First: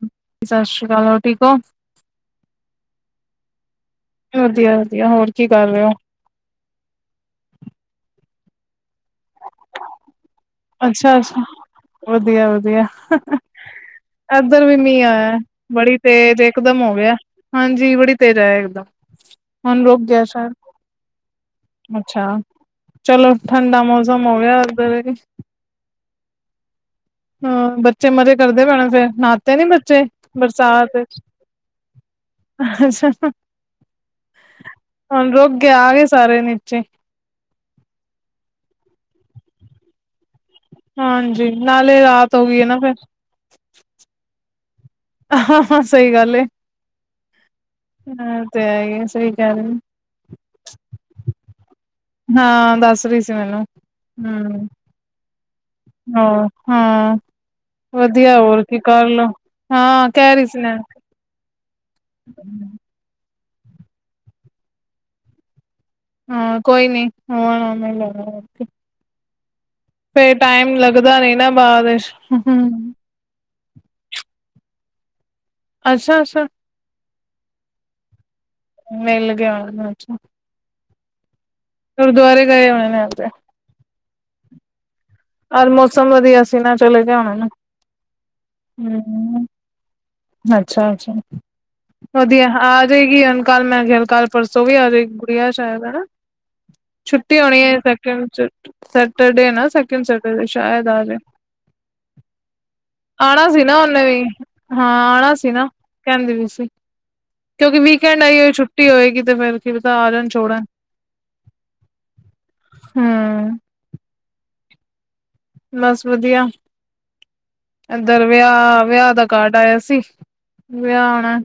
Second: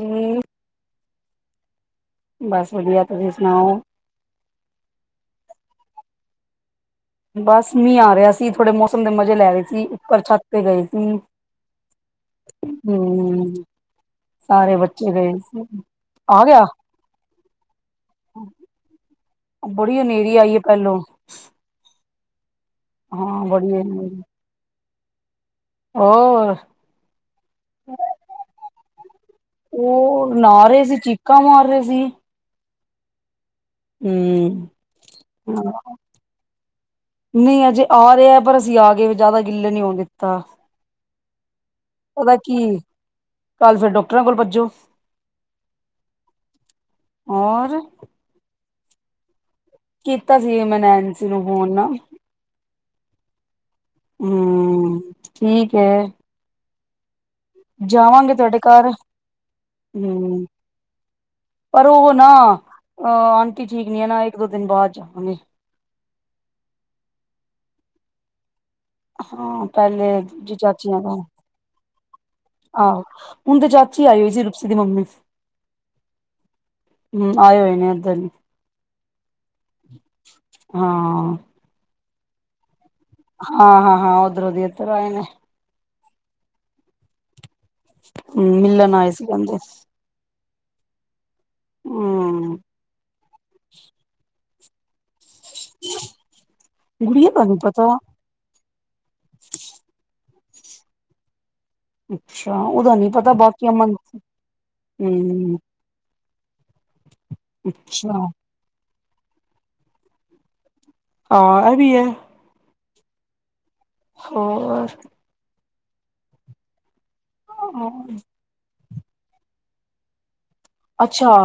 ਜੀ ਸਤਿ ਸ਼੍ਰੀ ਅਕਾਲ, ਹੋਰ ਠੀਕ ਔ। ਬਸ ਵਧੀਆ, ਤੁਸੀਂ ਸੁਣਾਓ? ਵਧੀਆ ਵਧੀਆ, ਹੋਰ ਕੀ ਕਰ ਰਹੇ ਹੋ? ਬਸ ਮੀਂਹ ਆ ਰਿਹਾ ਸੀ, ਥੋੜੇ ਮੌਸਮ ਦੇ ਮਜ਼ੇ ਲੈ ਰਹੇ ਸੀ, ਉੱਪਰ ਛੱਤ ਤੇ ਗਏ ਸੀ ਅੱਛਾ ਅੱਛਾ, ਵਧੀਆ ਵਧੀਆ। ਹਮ ਇਧਰ ਸਾਰੇ ਵੀ ਮੀਂਅ ਬੱਚੇ ਗਏ ਆਇਆ, ਸੀ ਬੜੀ ਤੇਜ ਇਕਦਮ ਹੋ ਗਿਆ ਹਾਂਜੀ ਬੜੀ ਤੇਜ਼ ਆਇਆ ਇਕਦਮ। ਅ ਹੁਣ ਬੜੀ ਰੁਕ ਗਿਆ ਹਨੇਰੀ ਸ਼ਾਇਦ ਆਈ ਐ, ਪਹਿਲੋਂ। ਅੱਛਾ, ਚਲੋ ਹਾਂ ਬੜੀ ਠੰਡਾ ਹਨੇਰੀ ਮੌਸਮ ਹੋ ਗਿਆ [unintelligible] ਹੋਰ ਹਾਂ, ਬੱਚੇ ਮਜ਼ੇ ਕਰਦੇ ਪੈਏ ਹੋਣੇ ਫੇਰ, ਨਹਾਤੇ ਨੀ ਬੱਚੇ ਉਹ ਨਾ ਰਹੇ ਬਰਸਾਤ ਸੀ ਇਚ ਚੀਕਾਂ ਮਾਰ ਰਹੇ ਸੀ ਅਛਾ, ਹਮ ਹੁਣ ਰੁਕ ਗਿਆ ਆ ਗਏ ਸਾਰੇ ਨੀਚੇ। ਨਈ ਅਜੇ ਆ ਰਿਆ, ਪਰ ਅਸੀਂ ਆ ਗਏ ਜ਼ਿਆਦਾ ਗਿੱਲੇ ਨੀ ਹੋਣ ਦਿੱਤਾ। ਹਾਂਜੀ, ਨਾਲੇ ਰਾਤ ਪਤਾ ਹੋ ਕੀ ਗਈ ਐ ਨਾ ਫੇਰ। ਕੱਲ ਫਿਰ ਡਾਕਟਰਾਂ ਕੋਲ ਭੱਜੋ। ਹਾਂ ਹਾਂ ਸਹੀ ਗੱਲ ਏ। ਔਰ ਇਹ ਤੇ ਹੈ ਈ ਐ, ਸਹੀ ਕਹਿ ਰਹ ਉ। ਕੀਤਾ ਸੀ ਮੈ ਨੈਨਸੀ ਨੂੰ ਫੋਨ ਨਾ। ਹਾਂ, ਦੱਸ ਰਹੀ ਸੀ ਮੈਨੂੰ ਹਂ ਹੂੰ ਠੀਕ ਹੈ ਹਾਂ। ਹਾਂ, ਜਾਵਾਂਗੇ ਵਧੀਆ ਤੁਹਾਡੇ ਹੋਰ ਕੀ ਘਰ ਕਰਲੋ ਹਾਂ, ਕਹਿ ਹੂੰ ਰਹੀ ਸੀ ਨੈ ਪਰ ਉਹ ਨਾ ਅਹ ਆਂਟੀ ਠੀਕ ਨੀ ਐ ਨਾ, ਇੱਕ ਦੋ ਦਿਨ ਬਾਅਦ ਜਾਵਾਂਗੇ। ਹਾਂ, ਕੋਈ ਨੀ ਆ ਮੈਂ ਲੈ [inaudible] ਹਾਂ ਪਹਿਲੇ ਜੇ ਚਾਚੀਆਂ ਦਾ, ਲੱਗਦਾ ਨੀ ਨਾ ਬਾਅਦ ਵਿੱਚ ਆਹੋ। ਹੁਣ ਤੇ ਚਾਚੀ ਆਈ ਹੋਈ ਸੀ ਰੁਕਸੀ ਦੀ ਮੰਮੀ। ਅਛਾ ਅਛਾ। ਹਂ, ਆਏ ਹੋਏ ਨੇ ਇੱਧਰ ਨੂੰ। ਮਿਲ ਗਿਆ ਆ ਚ ਹਾਂ। ਗੁਰਦੁਆਰੇ ਗਏ ਹੋਣੇ ਨੇ ਉਹ ਤੇ। ਹਾਂ ਹਾਂ ਹਾਂ ਓਦਰੋਂ ਦੀ ਇਧਰ ਆਏ ਨੇ। ਅੱਜ ਮੌਸਮ ਵਧੀਆ ਸੀ ਨਾ ਚਲੇਗੇ ਹੋਣੇ ਨੇ। ਮਿਲਣ ਆਏ ਸੀ ਹੂੰ ਕਹਿੰਦੇ। ਅੱਛਾ- ਅੱਛਾ ਵਧੀਆ, ਹੂੰ ਆ ਜੇ ਗੀ ਹੁਨ ਕੱਲ ਮੈਂ ਗ ਕੱਲ ਪਰਸੋਂ ਵੀ ਆ ਜੇ ਗੀ। ਛੁਟੀ ਐ ਸ਼ਾਇਦ ਹਨਾ, ਗੁੜੀਆ ਛੁੱਟੀ ਦਾ ਨੀ ਹੋਣੀ ਐ ਪਤਾ ਸੈਕਿੰਡ ਸੈਟ ਅਰਡੇ, ਸ ਸੈਟਰਡੇ ਐ ਨਾ ਸੈਕਿੰਡ ਸੈਟ ਮੈਂ ਕਿਹਾ ਸ਼ਾਇਦ ਆ ਜਾਏ। ਅੱਛਾ, ਉਹਦਾ ਨੀ ਪਤਾ ਆਣਾ ਸੀ ਬਾਕੀਆਂ ਨਾ ਉਹਨੇ ਮੰਥ ਵੀ ਹਾਂ ਆਉਣਾ ਸੀ ਨਾ, ਕਹਿੰਦੇ ਵੀ ਸੀ, ਕਿਉਂਕਿ ਵੀਕਐਂਡ ਅੱਛਾ ਆਈ ਹੋਈ ਛੁੱ ਛੁਟੀ ਹੋਏਗੀ ਤੇ ਫੇਰ ਕੀ ਪਤਾ ਆ ਜਾਣ, ਛੋੜਣ ਹਾਂ ਇਹ ਵੀ ਹੈ। ਹੂੰ। ਹੋਰ? ਬਸ ਵਧੀਆ। ਇਧਰ ਵਿਆਹ- ਵਿਆਹ ਦਾ ਕਾਰਡ ਆਇਆ ਸੀ ਵਿਆਹ ਅੱਛਾ ਆਉਣਾ।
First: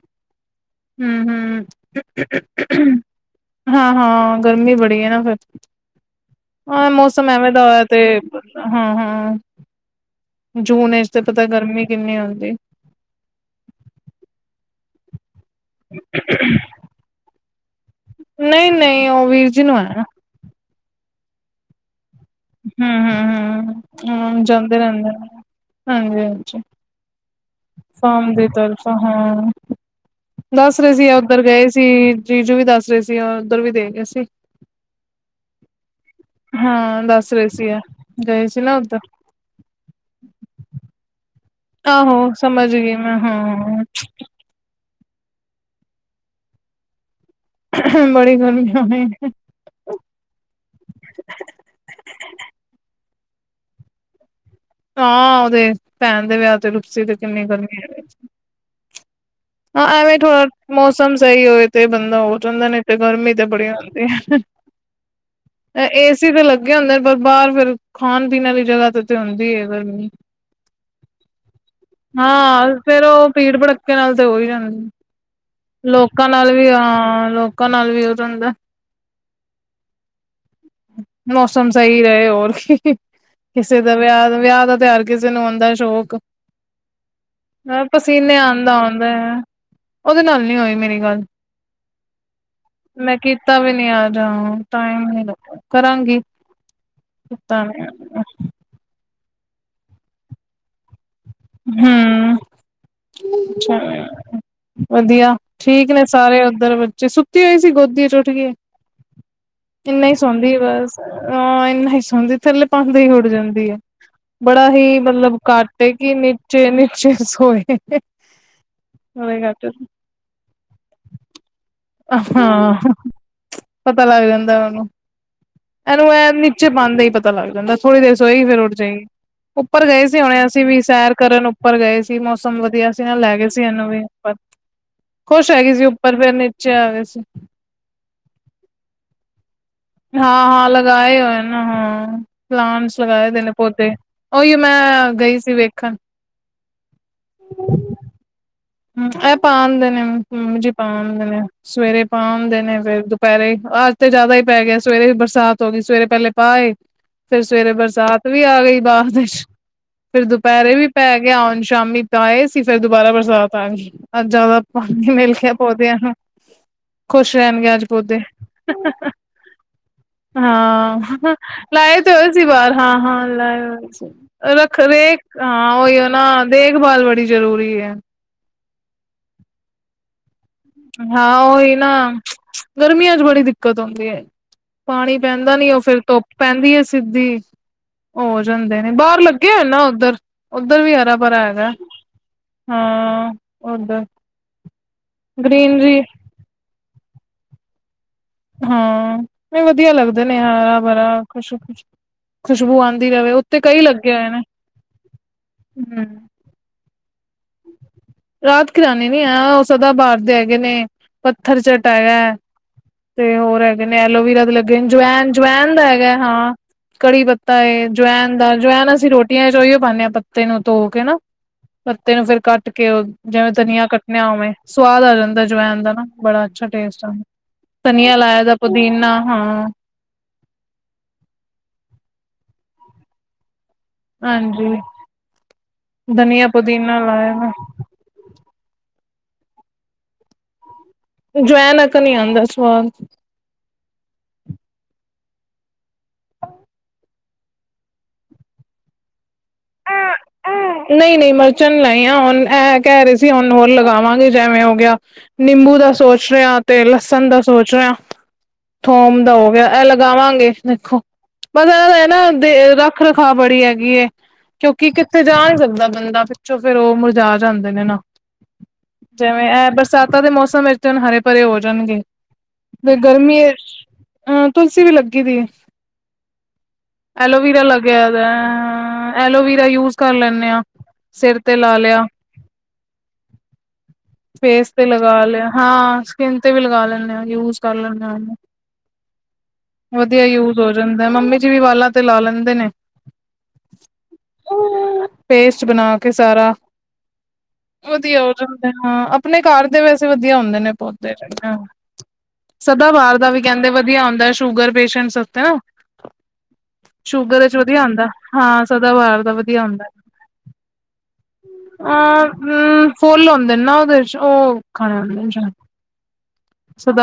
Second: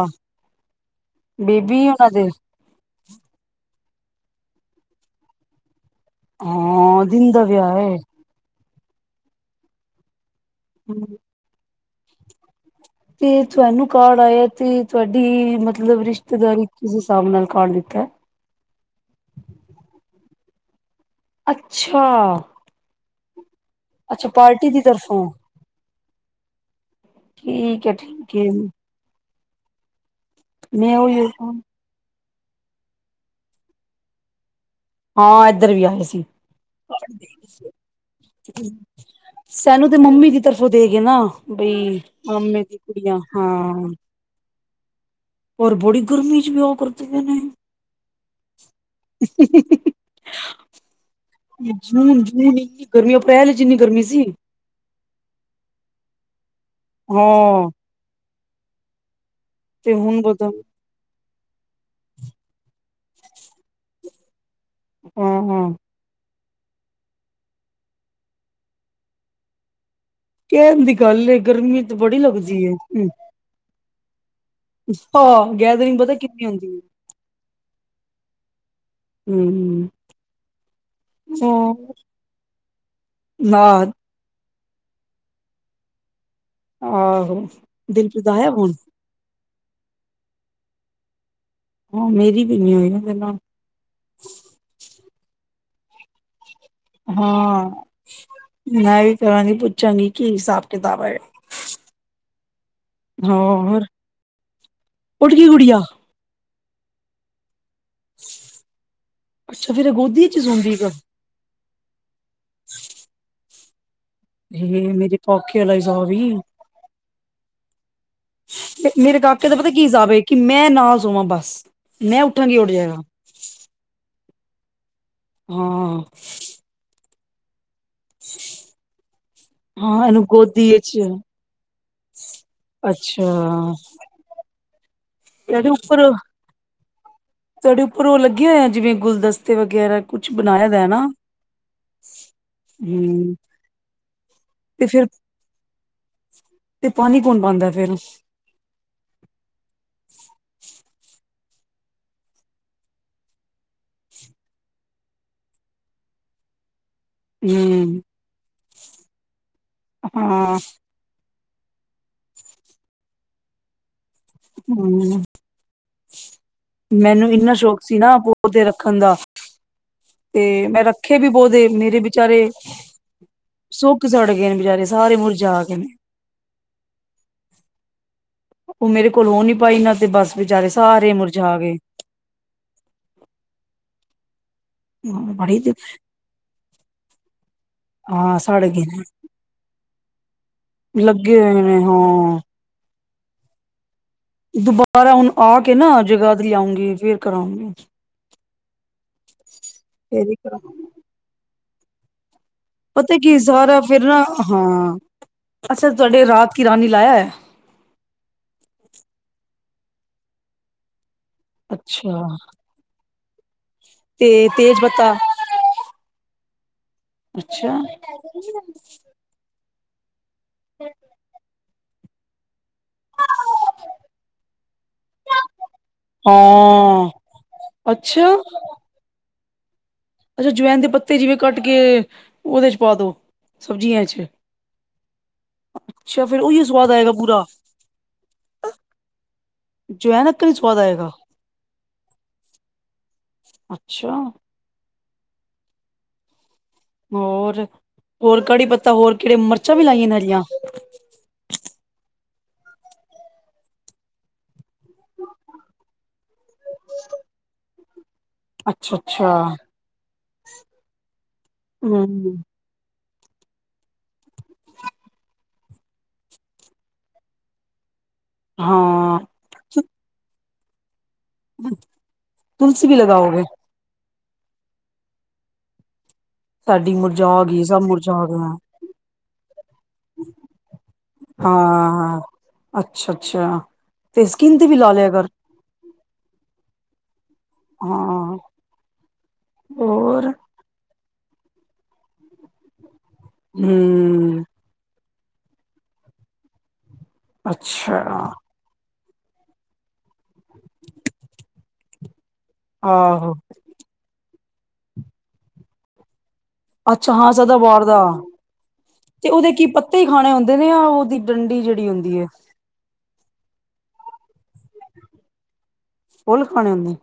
ਹੂੰ- ਬੇਬੀ ਉਹਨਾਂ ਦੇ ਹੂੰ ਹਾਂ- ਹਾਂ ਗਰਮੀ ਬੜੀ ਹੈ ਨਾ ਫੇਰ। ਹਾਂ ਮੌਸਮ ਦਿਨ ਐਵੇਂ ਦਾ ਵਿਆਹ ਹੋਇਆ ਏ ਤੇ ਹਾਂ- ਹਾਂ। ਜੂਨ ਵਿੱਚ ਤੇ ਪਤਾ ਗਰਮੀ ਕਿੰਨੀ ਹੁੰਦੀ। ਤੇ ਤੁਹਾਨੂੰ ਕਾਰਡ ਆਇਆ ਤੇ ਤੁਹਾਡੀ ਮਤਲਬ ਰਿਸ਼ਤੇਦਾਰੀ ਕਿਸੇ ਹਿਸਾਬ ਨਾਲ। ਕਾਰਡ ਦਿੱਤਾ ਹੈ। ਨਈ- ਨਈ ਉਹ ਵੀਰ ਜੀ ਨੂੰ ਆਇਆ ਨਾ। ਅੱਛਾ। ਹੂੰ- ਹੂੰ, ਅੱਛਾ ਹੂੰ ਪਾਰਟੀ ਜਾਂਦੇ ਦੀ ਰਹਿੰਦੇ ਤਰਫੋਂ ਹਾਂਜੀ- ਹਾਂਜੀ। ਠੀਕ ਹੈ ਫੋਮ ਠੀਕ ਹੈ ਦੀ ਤਰਫ ਹਾਂ ਦੱਸ ਰਹੇ ਮੈਂ ਸੀ ਏਹ ਉਹੀ ਉੱਧਰ ਗਏ ਸੀ। ਤੇ ਜੀਜੂ ਵੀ ਦੱਸ ਰਹੇ ਸੀ ਆ ਉੱਧਰ ਵੀ ਦੇ ਗਏ ਸੀ। ਹਾਂ ਇਧਰ ਵੀ ਆਏ ਸੀ ਹਾਂ ਕਾਰਡ ਦੇ ਦੱਸ ਗਏ ਰਹੇ ਸੀ ਆ ਗਏ ਨਾ ਸੀ। ਉੱਧਰ ਸਾਂਨੂੰ ਤੇ ਮੰਮੀ ਦੀ ਤਰਫੋਂ ਦੇ ਗਏ ਨਾ ਬਈ ਆਹੋ ਮਾਮੇ ਸਮਝ ਦੀ ਗਈ ਮੈਂ ਕੁੜੀਆਂ ਹਾਂ। ਔਰ ਬੜੀ ਗਰਮੀ ਚ ਤ ਵਿਆਹ ਕਰਦੇਆਂ ਨੇ। ਬੜੀ ਗਰਮੀ ਹੋਣੀ ਜੂਨ- ਜੂਨ ਏਨੀ ਗਰਮੀ, ਅਪ੍ਰੈਲ ਚ ਏਨੀ ਗਰਮੀ ਸੀ। ਹਾਂ ਉਹਦੇ ਪੈਣ ਦੇ ਵਿਆਹ ਤੇ ਰੁੱਪਸੀ ਤੇ ਕਿੰਨੀ ਹਾਂ ਗਰਮੀ ਹੈ ਸੀ। ਹਾਂ ਤੇ ਐਵੇਂ ਹੁਣ ਥੋੜਾ ਪਤਾ ਮੌਸਮ ਮੌਸਮ ਸਹੀ ਹੋਵੇ ਤੇ ਬੰਦਾ ਉਹ ਚਾਹੁੰਦਾ ਨੇ ਤੇ ਗਰਮੀ ਤੇ ਬੜੀ ਹੁੰਦੀ ਹੈ। ਹੂੰ- ਹੂੰ। ਏ ਸੀ ਤੇ ਲੱਗੇ ਹੁੰਦੇ ਪਰ ਬਾਹਰ ਫੇਰ ਖਾਣ- ਪੀਣ ਵਾਲੀ ਜਗਾ ਤੇ, ਤੇ ਹੁੰਦੀ ਹੈ ਗਰਮੀ। ਕਹਿਣ ਦੀ ਗੱਲ ਏ, ਗਰਮੀ ਤੇ ਬੜੀ ਲੱਗਦੀ ਏ ਹਾਂ ਫੇਰ ਹੂੰ। ਉਹ ਭੀੜ ਭੜੱਕਕੇ ਨਾਲ ਤੇ ਹੋ ਹੀ ਜਾਂਦੀ, ਹਾਂ ਗੈਦਰਿੰਗ ਪਤਾ ਲੋਕਾਂ ਕਿੰਨੀ ਨਾਲ ਹੁੰਦੀ ਵੀ ਏ। ਹਾਂ ਲੋਕ ਲੋਕਾ ਨਾਲ ਵੀ ਹੋ ਜਾਂਦਾ ਹੈ। ਹੂੰ- ਹੂੰ। ਮੌਸਮ ਸਹੀ ਰਹੇ ਹੋਰ ਕੀ, ਨਾ ਕਿਸੇ ਦਾ ਵਿਆਹ ਵਿਆਹ ਦਾ ਤੇ ਹਰ ਕਿਸੇ ਨੂੰ ਹੁਦਾ ਹੈ ਸ਼ੌਕ। ਆਹੋ ਦਿਲਪ੍ਰੀਤ ਦਾ ਆਇਆ ਫ਼ੋਨ? ਮੈਂ ਉਹਦੇ ਨਾਲ ਨੀ ਹੋਈ ਮੇਰੀ ਗੱਲ। ਹਾਂ ਮੇਰੀ ਵੀ ਨੀ ਹੋਈ ਨਾ ਮੈਂ ਮੇਰੇ ਨਾਲ ਕੀਤਾ ਵੀ ਨੀ ਅਜ ਓਨੂੰ ਟਾਇਮ ਨਈ ਲਗਾ ਕਰਾਗੀ। ਹਾਂ ਮੈਂ ਵੀ ਕਰਾ ਨੀ ਪੁੱਛਾਂਗੀ ਕੀ ਹਿਸਾਬ- ਕਿਤਾਬ ਹੈ। ਹੂੰ ਹਾਂ ਹੋਰ ਉੱਠ ਵਧੀਆ ਗਈ ਗੁੜੀਆ ਠੀਕ ਨੇ ਸਾਰੇ ਉੱਧਰ ਬੱਚੇ ਸੁੱਤੀ ਹੋਈ ਸੀ ਗੋਦੀ ਚ ਉੁੱਠ ਗਈ ਅੱਛਾ ਫੇਰ ਇਹ ਇੰਨਾ ਹੀ ਗੋਦੀ ਚ ਸੌਂਦੀ ਐ ਕ ਬਸ। ਅਹ ਇੰਨਾ ਹੀ ਸੌਦੀ ਥੱਲੇ ਪਾਦੇ ਹੀ ਉੱਡ ਜਾਂਦੀ ਆ ਬੜਾ ਹੇ ਹੀ ਮੇਰੇ ਮਤਲਬ ਕਾਕੇ ਵਾਲਾ ਘੱਟ ਹਿਸਾਬ ਈ ਜੇ ਨੀਚੇ ਸੋਏ। ਤੇ ਮੇਰੇ ਉਹਦੇ ਕਾਕੇ ਦਾ ਘੱਟ ਪਤਾ ਕੀ ਜਾਬ ਹੈ ਕਿ ਮੈਂ ਨਾ ਸੋਵਾਂ ਬਸ ਮੈਂ ਉੱਠਾਂਗੀ ਉੱਠ ਹਾਂ ਜਾਏਗਾ ਪਤਾ ਲੱਗ ਜਾਂਦਾ ਉਹਨੂੰ ਹਾਂ ਇਹਨੂੰ ਇਹ ਨੀਚੇ ਪਾਦੇ ਹੀ ਪਤਾ ਲੱਗ ਜਾਂਦਾ ਥੋੜੀ ਦੇਰ ਸੌਈ ਫਿਰ ਉਠ ਜਾਏਗੀ ਉੱਪਰ ਗਏ ਹਾਂ ਸੀ ਇਹਨੂੰ ਹੁਣੇ ਅਸੀਂ ਗੋਦੀ ਵੀ ਚ ਸੈਰ ਕਰਨ ਉੱਪਰ ਗਏ ਸੀ ਮੌਸਮ ਵਧੀਆ ਸੀ ਨਾਲ ਅੱਛਾ ਲੈ ਗਏ ਸੀ ਇਹਨੂੰ ਵੀ ਖੁਸ਼ ਹੈਗੀ ਸੀ ਉੱਪਰ ਫੇਰ ਨੀਚੇ ਆ ਗਏ ਸੀ ਤੁਹਾਡੇ ਉੱਪਰ ਉਹ ਲੱਗਿਆ ਹੋਆ ਜਿਵੇਂ ਗੁਲਦਸਤੇ ਵਗੈਰਾ ਕੁਛ ਹਾਂ- ਬਣਾਇਆ ਹਾਂ ਦਾ ਹੈ ਨਾ ਲਗਾਏ ਹੋਏ ਨੇ ਹਾਂ ਪਲਾਂਟਸ ਲਗਾਏ ਹਮ ਦੇ ਨੇ ਪੋਦੇ ਉਹੀ ਤੇ ਫਿਰ ਮੈਂ ਗਈ ਸੀ ਵੇਖਣ ਤੇ ਪਾਣੀ ਕੌਣ ਪਾਉਂਦਾ ਫੇਰ ਹਮ ਇਹ ਪਾ ਆਂਦੇ ਨੇ ਮੰਮੀ ਜੀ ਪਾ ਆਂਦੇ ਨੇ ਸਵੇਰੇ ਪਾ ਆਂਦੇ ਨੇ ਫਿਰ ਦੁਪਹਿਰੇ ਅੱਜ ਤੇ ਜ਼ਿਆਦਾ ਹੀ ਪੈ ਗਿਆ ਸਵੇਰੇ ਵੀ ਬਰਸਾਤ ਹੋ ਗਈ ਸਵੇਰੇ ਪਹਿਲੇ ਪਾ ਆਏ। ਫੇਰ ਸਵੇਰੇ ਹਮ ਬਰਸਾਤ ਵੀ ਆ ਗਈ ਬਾਅਦ ਵਿੱਚ ਫਿਰ ਹਾਂ ਦੁਪਹਿਰੇ ਵੀ ਪੈ ਗਿਆ ਆਉਣ ਸ਼ਾਮੀ ਤਾਂ ਆਏ ਸੀ ਫਿਰ ਦੁਬਾਰਾ ਬਰਸਾਤ ਆ ਗਈ। ਅੱਜ ਜਿਆਦਾ ਪਾਣੀ ਹਮ ਮਿਲ ਗਿਆ ਪੌਦਿਆਂ ਨੂੰ ਮੈਨੂੰ ਖੁਸ਼ ਇੰਨਾ ਰਹਿਣਗੇ ਸ਼ੌਕ ਅੱਜ ਸੀ ਨਾ ਪੌਦੇ ਰੱਖਣ ਦਾ ਤੇ ਮੈਂ ਰੱਖੇ ਵੀ ਹਾਂ ਪੌਦੇ ਮੇਰੇ ਲਾਏ ਤੇ ਹੋਏ ਸੀ ਵਿਚਾਰੇ ਬਾਹਰ ਹਾਂ ਹਾਂ ਲਾਏ ਹੋਏ ਸੁੱਕ ਸੀ। ਸੜ ਗਏ ਨੇ ਰੱਖ ਵਿਚਾਰੇ ਸਾਰੇ ਰੇਖ ਮੁਰਝਾ ਹਾਂ ਗਏ ਨੇ ਉਹੀ ਉਹ ਨਾ ਦੇਖਭਾਲ ਬੜੀ ਜ਼ਰੂਰੀ ਹੈ। ਉਹ ਮੇਰੇ ਕੋਲੋ ਹੋ ਨੀ ਪਾਈ ਇਨਾਂ ਤੇ ਬਸ ਵਿਚਾਰੇ ਸਾ ਹਾਂ ਉਹੀ ਨਾ ਗਰਮੀਆਂ ਚ ਬੜੀ ਦਿੱਕਤ ਹੁੰਦੀ ਏ। ਪਾਣੀ ਪੈਂਦਾ ਬੜੀ ਨੀ ਤੇ ਉਹ ਫਿਰ ਧੁੱਪ ਪੈਂਦੀ ਹੈ ਸਿੱਧੀ ਹਾਂ ਹੋ ਸੜ ਜਾਂਦੇ ਗਏ ਨੇ ਬਾਹਰ ਲੱਗੇ ਹੋਏ ਨਾ ਉਧਰ ਉਧਰ ਵੀ ਹਰਾ ਲੱਗੇ ਭਰਾ ਹੋਏ ਹੈਗਾ ਏ। ਨੇ ਹਾਂ ਹਾਂ ਉਹਦਾ ਦੁਬਾਰਾ ਹੁਣ ਆ ਕੇ ਨਾ ਜਗਾਧਰੀ ਆਉਂਗੀ ਫਿਰ ਕਰਾਉਂਗੀ ਹਾਂ ਨਹੀਂ ਵਧੀਆ ਲੱਗਦੇ ਫੇਰ ਹੀ ਨੇ ਕਰਾਂਗੀ ਹਰਾ ਭਰਾ ਖੁਸ਼ ਖੁਸ਼ ਖੁਸ਼ਬੂ ਆਉਂਦੀ ਪਤਾ ਰਹੇ ਕੀ ਉੱਤੇ ਸਾਰਾ ਕਈ ਫਿਰ ਲੱਗੇ ਨਾ ਹੋਏ ਨੇ ਹਾਂ ਅੱਛਾ ਹਮ ਤੁਹਾਡੇ ਰਾਤ ਕੀ ਰਾਨੀ ਲਾਇਆ ਹੈ। ਰਾਤ ਕੀ ਰਾਨੀ ਨੀ ਆ ਉਹ ਸਦਾ ਬਾਹਰ ਦੇ ਹੈਗੇ ਨੇ ਪੱਥਰ ਚੱਟ ਅੱਛਾ ਹੈਗਾ ਤੇ ਹੋਰ ਹੈਗੇ ਨੇ ਤੇ ਐਲੋਵੀਰਾ ਦੇ ਤੇਜ ਲੱਗੇ ਨੇ ਪੱਤਾ ਜਵੈਨ ਜਵੈਨ ਦਾ ਹੈਗਾ ਹਾਂ ਕੜੀ ਪੱਤਾ ਅੱਛਾ ਹਾਂ ਏ ਜਵੈਨ ਦਾ ਜਵੈਨ ਅਸੀਂ ਰੋਟੀਆਂ ਚ ਉਹੀਓ ਪਾਨੇ ਹਾਂ। ਪੱਤੇ ਨੂੰ ਧੋ ਕੇ ਨਾ ਪੱਤੇ ਨੂੰ ਫਿਰ ਕੱਟ ਕੇ ਜਿਵੇਂ ਧਨੀਆ ਕੱਟਣਾ ਐਵੇਂ ਸਵਾਦ ਆ ਜਾਂਦਾ ਜਵੈਨ ਦਾ ਨਾ ਬੜਾ ਅੱਛਾ ਟੇਸਟ ਆ। ਧਨੀਆ ਅੱਛਾ ਲਾਇਆ ਦਾ ਪੁਦੀਨਾ ਹਾਂ। ਅੱਛਾ ਜਵੈਨ ਦੇ ਪੱਤੇ ਜਿਵੇਂ ਕੱਟ ਕੇ ਉਹਦੇ ਚ ਪਾ ਦੋ। ਸਬਜ਼ੀਆਂ ਚ ਹਾਂਜੀ ਅੱਛਾ ਫੇਰ ਧਨੀਆ ਉਹੀਓ ਸਵਾਦ ਪੁਦੀਨਾ ਆਏਗਾ ਲਾਇਆ ਪੂਰਾ ਵਾ ਜਵੈਨ ਅਕਨ ਵੀ ਸਵਾਦ ਆਏਗਾ ਜਵੈਨ ਅਕਨ ਨੀ ਆਉਂਦਾ ਸਵਾਦ ਅੱਛਾ ਹੋਰ ਹੋਰ ਕੜੀ ਪੱਤਾ ਹੋਰ ਕਿਹੜੇ ਮਿਰਚਾਂ ਵੀ ਲਾਈਆਂ ਨੇ ਹਰੀਆਂ ਨਹੀਂ ਨਹੀਂ ਮਰਚਾਂ ਨੀ ਲਾਈਆਂ ਹੁਣ ਇਹ ਕਹਿ ਰਹੇ ਸੀ ਹੁਣ ਹੋਰ ਲਗਾਵਾਂਗੇ ਜਿਵੇਂ ਉਹ ਗਿਆ ਨਿੰਬੂ ਦਾ ਸੋਚ ਰਹੇ ਆਂ ਤੇ ਲਸਣ ਦਾ ਸੋਚ ਰਹੇ ਆ ਅੱਛਾ ਥੋਮ ਅੱਛਾ ਦਾ ਹੋ ਗਿਆ। ਇਹ ਲਗਾਵਾਂਗੇ ਦੇਖੋ ਬਸ ਪਰ ਇਹਨਾਂ ਹਮ ਦੀ ਨਾ ਰੱਖ ਰਖਾਵ ਬੜੀ ਹੈਗੀ ਏ ਕੀ ਕਿੱਥੇ ਜਾ ਨਹੀਂ ਸਕਦਾ ਬੰਦਾ ਪਿੱਛੋਂ ਫਿਰ ਉਹ ਮੁਰਝਾ ਜਾਂਦੇ ਨੇ ਨਾ। ਹਾਂ ਜਿਵੇਂ ਇਹ ਬਰਸਾਤਾਂ ਦੇ ਮੌਸਮ ਵਿੱਚ ਤਨ ਹਰੇ ਭਰੇ ਹੋ ਜਾਣਗੇ, ਤੁਲਸੀ ਵੀ ਤੇ ਗਰਮੀ ਲਗਾਓਗੇ ਚ ਅ ਤੁਲਸੀ ਵੀ ਲੱਗੀ ਪਈ ਏ। ਸਾਡੀ ਮੁਰਝਾ ਐਲੋਵੇਰਾ ਗਈ ਸਭ ਲੱਗਿਆ ਹੋਇਆ, ਮੁਰਝਾ ਗਿਆ ਐਲੋਵੀਰਾ ਯੂਜ ਕਰ ਲੈਦੇ ਆ। ਸਿਰ ਤੇ ਲਾ ਲਿਆ, ਹਾਂ, ਅੱਛਾ-ਅੱਛਾ, ਤੇ ਸਕੀਨ ਤੇ ਵੀ ਲਾ ਲਿਆ ਕਰ। ਹਾਂ, ਸਕਿੰਨ ਤੇ ਵੀ ਲਗਾ ਲੈਂਦੇ ਹਾਂ ਯੂਜ ਕਰ ਲੈਣਾ ਹਾਂ। ਵਧੀਆ ਹੋਰ ਹੂੰ, ਯੂਜ ਹੋ ਜਾਂਦਾ, ਮੰਮੀ ਜੀ ਵੀ ਵਾਲਾਂ ਤੇ ਲਾ ਲੈਂਦੇ ਨੇ। ਹਮ। ਪੇਸਟ ਬਣਾ ਕੇ ਸਾਰਾ ਅੱਛਾ ਵਧੀਆ ਹੋਜਨ। ਹਾਂ, ਆਪਣੇ ਘਰ ਦੇ ਵੈਸੇ ਵਧੀਆ ਹੁੰਦੇ ਨੇ, ਪੌਦੇ ਜਹੜੇ। ਸਦਾ ਬਹਾਰ ਦਾ ਆਹੋ ਵੀ ਕਹਿੰਦੇ, ਵਧੀਆ ਆਉਂਦਾ ਸ਼ੂਗਰ ਪੇਸ਼ੈਂਟ ਉੱਤੇ ਅੱਛਾ ਹਾਂ ਸ਼ੂਗਰ ਵਿੱਚ ਵਧੀਆ ਸਦਾਬਹਾਰ ਦਾ ਆਉਂਦਾ ਹਾਂ। ਸਦਾ ਬਾਹਰ ਤੇ ਦਾ ਉਹਦੇ ਵਧੀਆ ਕੀ, ਹੁੰਦਾ। ਪੱਤੇ ਹੀ ਖਾਣੇ ਹੁੰਦੇ ਨੇ ਆ, ਉਹਦੀ ਡੰਡੀ ਜਿਹੜੀ ਹੁੰਦੀ ਹੈ। ਹਮ ਫੁੱਲ ਹੁੰਦੇ ਨੇ ਨਾ ਉਹਦੇ ਚ, ਉਹ ਖਾਣੇ ਹੁੰਦੇ ਨੇ। ਫੁੱਲ ਖਾਣੇ ਹੁੰਦੇ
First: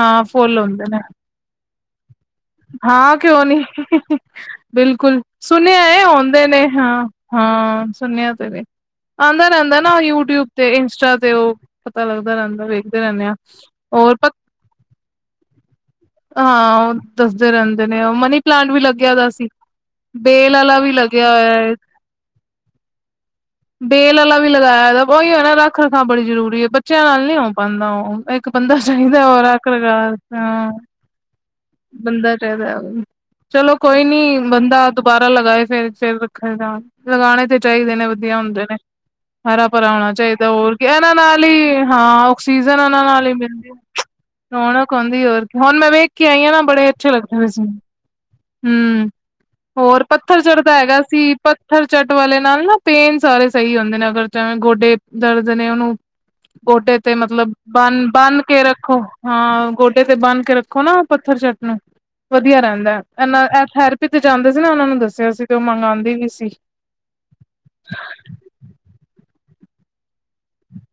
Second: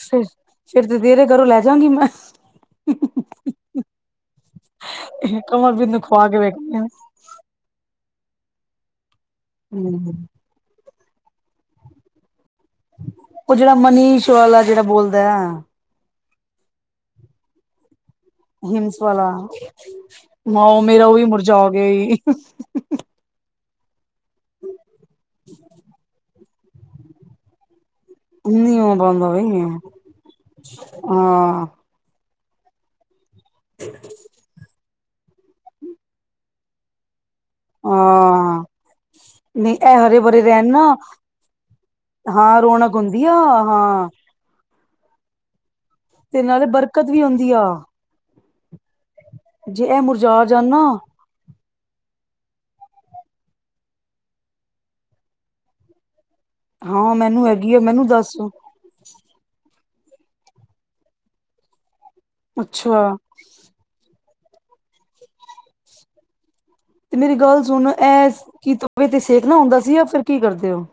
ਫ, ਫੁੱਲ ਹੁੰਦੇ ਫਿਰ ਨੇ ਤੇ ਤੇਰੇ ਘਰੋਂ ਲੈ ਜਾਂਗੀ ਮੈਂ। ਹਾਂ, ਕਿਉਂ ਨੀ ਬਿਲਕੁਲ, ਸੁਣਿਆ ਕਮਲਪ੍ਰੀਤ ਨੂੰ ਹੈ ਖਵਾ ਕੇ ਆਉਂਦੇ ਨੇ। ਵੇਖਦੇ ਆ। ਹਾਂ- ਹਾਂ। ਸੁਣਿਆ ਤੇ ਵੇ। ਆਉਂਦਾ ਰਹਿੰਦਾ ਨਾ ਹੂੰ, ਯੂਟਿਊਬ ਤੇ ਇੰਸਟਾ ਤੇ, ਉਹ ਪਤਾ ਲੱਗਦਾ ਰਹਿੰਦਾ ਵੈ। ਉਹ ਜਿਹੜਾ ਮਨੀਸ਼ ਵਾਲਾ, ਜਿਹੜਾ ਬੋਲਦਾ ਆ। ਹਾਂ। ਉਹ ਦੱਸਦੇ ਰਹਿੰਦੇ ਨੇ ਉਹ, ਮਨੀ ਪਲਾਂਟ ਵੀ ਹਿਮਸ ਲੱਗਿਆ ਵਾਲਾ ਦਾ ਸੀ, ਬੇਲ ਵਾਲਾ ਮਾਓ ਵੀ ਮੇਰਾ ਉਹੀ ਲੱਗਿਆ ਹੋਇਆ ਮੁਰਝਾ ਹੈ। ਗਿਆ ਈ ਬੇਲ ਵਾਲਾ ਵੀ ਲਗਾਇਆ। ਉਹੀ ਹੋ ਨਾ ਰੱਖ ਕਰਨਾ ਬੜੀ ਜ਼ਰੂਰੀ ਏ,। ਬੱਚਿਆਂ ਨਾਲ ਨੀ ਆ ਪਾਉਂਦਾ ਉਹ। ਇੱਕ ਬੰਦਾ ਨੀ ਹੋ ਚਾਹੀਦਾ ਪਾਉਂਦਾ ਹੋਰ ਬਈ ਆਖਰਕਾਰ। ਹ ਹਾਂ। ਬੰਦਾ ਚਾਹੀਦਾ ਹੈ। ਚਲੋ ਕੋਈ ਨੀ ਬੰਦਾ ਦੁਬਾਰਾ ਲਗਾਏ ਫਿਰ ਫਿਰ ਰੱਖਣ ਜਾ। ਲਗਾਣੇ ਤੇ ਚਾਹੀਦੇ ਨੇ। ਵਧੀਆ ਹਾਂ ਹੁੰਦੇ ਨੇ। ਹਰਾ ਨਹੀਂ ਭਰਾ ਇਹ ਹੋਣਾ ਹਰੇ ਭਰੇ ਚਾਹੀਦਾ। ਰਹਿਣ ਹੋਰ ਨਾ ਇਹਨਾਂ ਨਾਲ ਹੀ। ਹਾਂ। ਆਕਸੀਜਨ, ਰੌਣਕ ਇਹਨਾਂ ਹੁੰਦੀ ਨਾਲ ਹੀ ਆ ਮਿਲਦੀ। ਹਾਂ ਰੌਣਕ ਆਉਂਦੀ ਹੋਰ ਕੀ। ਹੁਣ ਮੈਂ ਵੇਖ ਕੇ ਤੇ ਆਈ ਹਾਂ, ਨਾ ਨਾਲੇ ਬੜੇ ਬਰਕਤ ਅੱਛੇ ਵੀ ਲੱਗਦੇ ਪਏ ਹੁੰਦੀ ਸੀ। ਆ ਹਮ। ਜੇ ਇਹ ਹੋਰ ਪੱਥਰ ਮੁਰਝਾ ਜਾਣ ਚੜ੍ਹਦਾ ਨਾ ਹੈਗਾ ਸੀ ਪੱਥਰ ਚੱਟ ਵਾਲੇ ਨਾਲ ਨਾ ਪੇਨ ਸਾਰੇ ਸਹੀ ਹੁੰਦੇ ਨੇ। ਅਗਰ ਚਾਵੇਂ ਗੋਡੇ ਦਰਦ ਨੇ। ਉਹਨੂੰ ਗੋਡੇ ਤੇ ਹਾਂ ਮੈਨੂੰ ਮਤਲਬ ਹੈਗੀ ਆ ਬਨ ਮੈਨੂੰ ਦੱਸ -ਬੰਨ ਕੇ ਰੱਖ ਰੱਖੋ ਹਾਂ। ਗੋਡੇ ਤੇ ਬੰਨ ਕੇ ਰੱਖੋ ਨਾ ਪੱਥਰ ਚੱਟ ਨੂੰ ਵਧੀਆ ਰਹਿੰਦਾ। ਅੱਛਾ ਇਹਨਾਂ ਇਹ ਥੈਰੇਪੀ ਤੇ ਜਾਂਦੇ ਸੀ, ਨਾ ਉਹਨਾਂ ਨੇ ਦੱਸਿਆ ਸੀ, ਤੇ ਉਹ ਮੰਗਵਾਉਂਦੇ ਵੀ ਸੀ। ਤੇ ਮੇਰੀ ਗੱਲ ਸੁਣੋ। ਇਹ ਕਿ ਤੋ ਤੇ ਸੇਕ ਨਾ ਹੁੰਦਾ ਸੀ। ਜਾਂ ਫਿਰ ਕੀ ਕਰਦੇ ਹੋ?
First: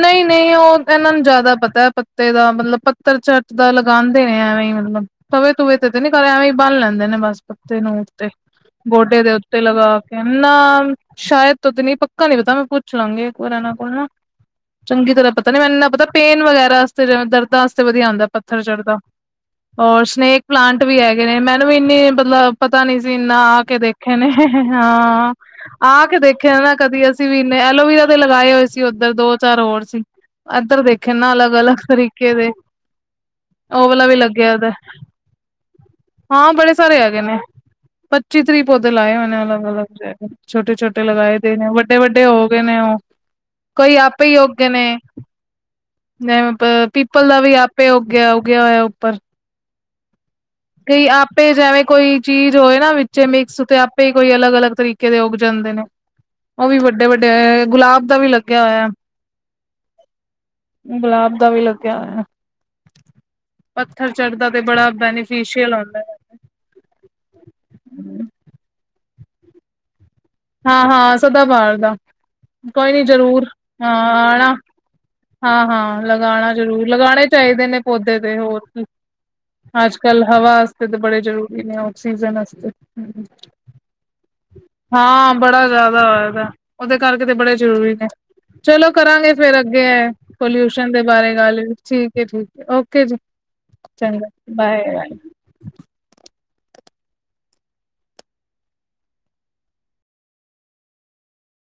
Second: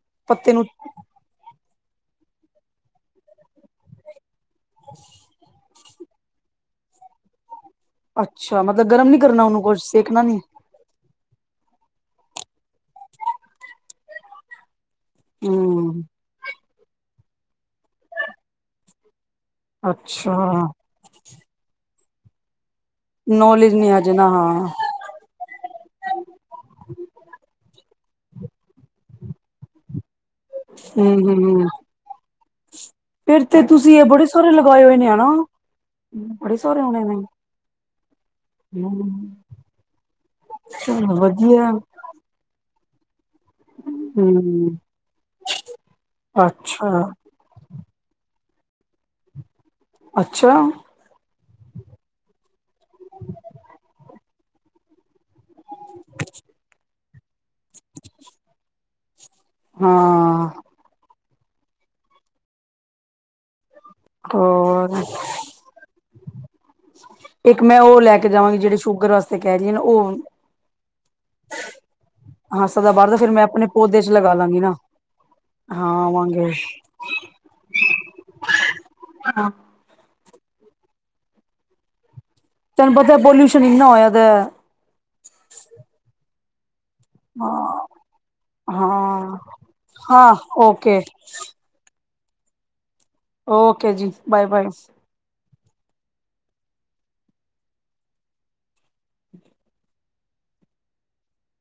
ਨਹੀਂ- ਪੱਤੇ ਨਹੀਂ। ਨੂੰ ਉਹ ਇਹਨਾਂ ਨੂੰ ਜ਼ਿਆਦਾ ਪਤਾ ਹੈ, ਪੱਤੇ ਦਾ। ਮਤਲਬ ਪੱਤਰ ਚ ਤਾਂ ਲਗਾਉਂਦੇ ਨੇ ਐਵੇਂ ਹੀ, ਮਤਲਬ ਤਵੇ ਤੂਵੇ ਤੇ ਨੀ ਕਰ। ਐਵੇਂ ਹੀ ਬੰਨ ਲੈਂਦੇ ਨੇ ਬਸ। ਪੱਤੇ ਨੂੰ ਉਤੇ, ਅੱਛਾ ਮਤਲਬ ਗਰਮ ਨੀ ਗੋਡੇ ਦੇ ਕਰਨਾ ਉੱਤੇ ਉਹਨੂੰ ਕੁਛ ਲਗਾ ਕੇ, ਸੇਕਣਾ ਨੀ ਨਾ ਸ਼ਾਇਦ ਤ ਤੇ ਨਹੀਂ। ਪੱਕਾ ਨੀ ਪਤਾ। ਮੈਂ ਪੁੱਛ ਲਾਂਗਈ ਇਨ੍ਹਾਂ ਦੇ ਕੋਲ ਨਾ। ਚੰਗੀ ਤਰ੍ਹਾਂ ਪਤਾ ਨੀ। ਮੈਨੂੰ ਇੰਨਾ ਹਮ ਪਤਾ, ਪੇਨ ਵਗੈਰਾਤੇ, ਦਰਦਾਂ ਵਸਤੇ, ਵਧੀਆ ਆਉਂਦਾ। ਪੱਥਰ ਚਟ ਦਾ। ਔਰ ਅੱਛਾ ਸਨੇਕ ਪਲਾਂਟ ਵੀ ਹੈਗੇ ਨੇ। ਮੈਨੂੰ ਵੀ ਇੰਨਨੀ ਮਤਲਬ ਪਤਾ ਨੀ ਪਸੀਨਾ ਆ ਨੌਲੇਜ ਕੇ ਨੀ ਹਜੇ ਦੇਖੇ ਨਾ ਨੇ, ਹਾਂ ਹਾਂ। ਆ ਕੇ ਦੇਖਿਆ ਨਾ ਕਦੀ। ਅਸੀਂ ਵੀ ਇੰਨੇ ਐਲੋਵਰਾ ਦੇ ਲਗਾਏ ਹੋਏ ਸੀ, ਉੱਧਰ ਦੋ ਚਾਰ ਹੋਰ ਸੀ। ਏਧਰ ਦੇਖੇ, ਹਮ ਨਾ ਅਲੱਗ -ਅਲੱਗ ਤਰੀਕੇ ਦੇ। ਫੇਰ ਤੇ ਉਹ ਤੁਸੀਂ, ਇਹ ਵਾਲਾ ਵੀ ਬੜੇ ਸਾਰੇ ਲੱਗਿਆ ਦਾ ਲਗਾਏ ਹੋਏ ਨੇ, ਹਨਾ। ਹਾਂ, ਬੜੇ ਸਾਰੇ ਹੈਗੇ ਨੇ। ਪੱਚੀ ਤਰੀਹ ਪੋਧੇ ਹੂੰ ਲਾਏ ਹੋਏ ਨੇ, ਓਹਨਾ ਨੇ ਅਲੱਗ- ਅਲੱਗ। ਛੋਟੇ ਛੋਟੇ ਚਲੋ ਲਗਾਏ ਦੇ ਨੇ, ਵਧੀਆ ਵੱਡੇ- ਵੱਡੇ ਹੋ ਕੇਵੇ ਓ? ਪੇ ਈ ਉੱਘੇ ਹੂੰ, ਨੇ, ਜੇਵੇ ਪ ਅੱਛਾ, ਪੀਪਲ ਦਾ ਵੀ ਆ ਪੇ ਓਗੇਆ ਉਗੇਆ ਹੋਏਆ ਓਪਰ। ਅੱਛਾ। ਕਈ ਆਪੇ ਜੈਵੇਂ ਕੋਈ ਚੀਜ਼ ਹੋਏ ਨਾ ਵਿੱਚ ਮਿਕਸ ਤੇ ਆਪੇ ਕੋਈ ਅਲਗ-ਅਲਗ ਤਰੀ ਕੇ ਦੇ ਉਗ ਜਾਂਦੇ ਨੇ, ਓਵੀ ਵੱਡੇ-ਵੱਡੇ ਐ ਗੁਲਾਬ ਦਾ ਵੀ ਲੱਗੇਆ ਹੋਏਆ। ਹਾਂ। ਗੁਲਾਬ ਦਾ ਵੀ ਲੱਗੇਆ ਹੋਏਆ। ਪੱਥਰ ਚਟਦਾ ਤੇ ਬੜਾ ਹੋਰ ਬੈਨੀਫੀਸ਼ਲ ਆ। ਇੱਕ ਮੈਂ ਓ ਲੈ ਕੇ ਜਾਵਾਂਗੀ ਜੇੜੇ ਸ਼ੂਗਰ ਵਾਸਤੇ ਕੈ ਰਈ ਆ ਨਾ ਓ ਹਾਂ-ਹਾਂ ਸਦਾ ਬਾਰ ਦਾ, ਹਾਂ ਕੋਈ ਨੀ ਸਦਾਬਹਾਰ ਦਾ ਫਿਰ ਮੈਂ ਜਰੂਰ, ਆਪਣੇ ਹਾਂ ਪੌਦੇ ਚ ਲਗਾ ਆਣਾ ਲਾਂਗੀ ਨਾ ਹਾਂ ਹਾਂ-ਹਾਂ ਆਵਾਂਗੇ। ਲਗਾਣਾ ਜ਼ਰੂਰ ਲਗਾਣੇ ਚਾਈਦੇ ਨੇ ਪੌਦੇ ਤੇ ਹੋਰ ਹਾਂ। ਅੱਜ-ਕੱਲ ਹਵਾ ਆਸਤੇ ਤਾਂ ਬੜੇ ਜਰੂਰੀ ਨੇ ਆਕਸੀਜਨ ਧਾਨੂੰ ਪਤਾ ਪਲਊਸ਼ਨ ਈਨਾ ਹੋਏਆ ਦੇਆ। ਹਾਂ ਬੜਾ ਜਾ਼ਦਾ ਹੋਏਆ ਪੇਆ, ਓਦੇ ਕਰਕੇ ਤੇ ਬੜੇ ਹਾਂ ਜ਼ਰੂਰੀ ਨੇ। ਚਲੋ ਕਰਾਂਗੇ ਹਾਂ ਫੇਰ ਅੱਗੇ, ਹਾਂ ਪਲਊਸ਼ਨ ਓਕੇ ਦੇ ਬਾਰੇ ਗੱਲ, ਠੀਕ ਏ ਠੀਕ ਓਕੇ ਜੀ। ਓਕੇ ਜੀ ਚੰਗਾ ਬਾਏ ਬਾਏ।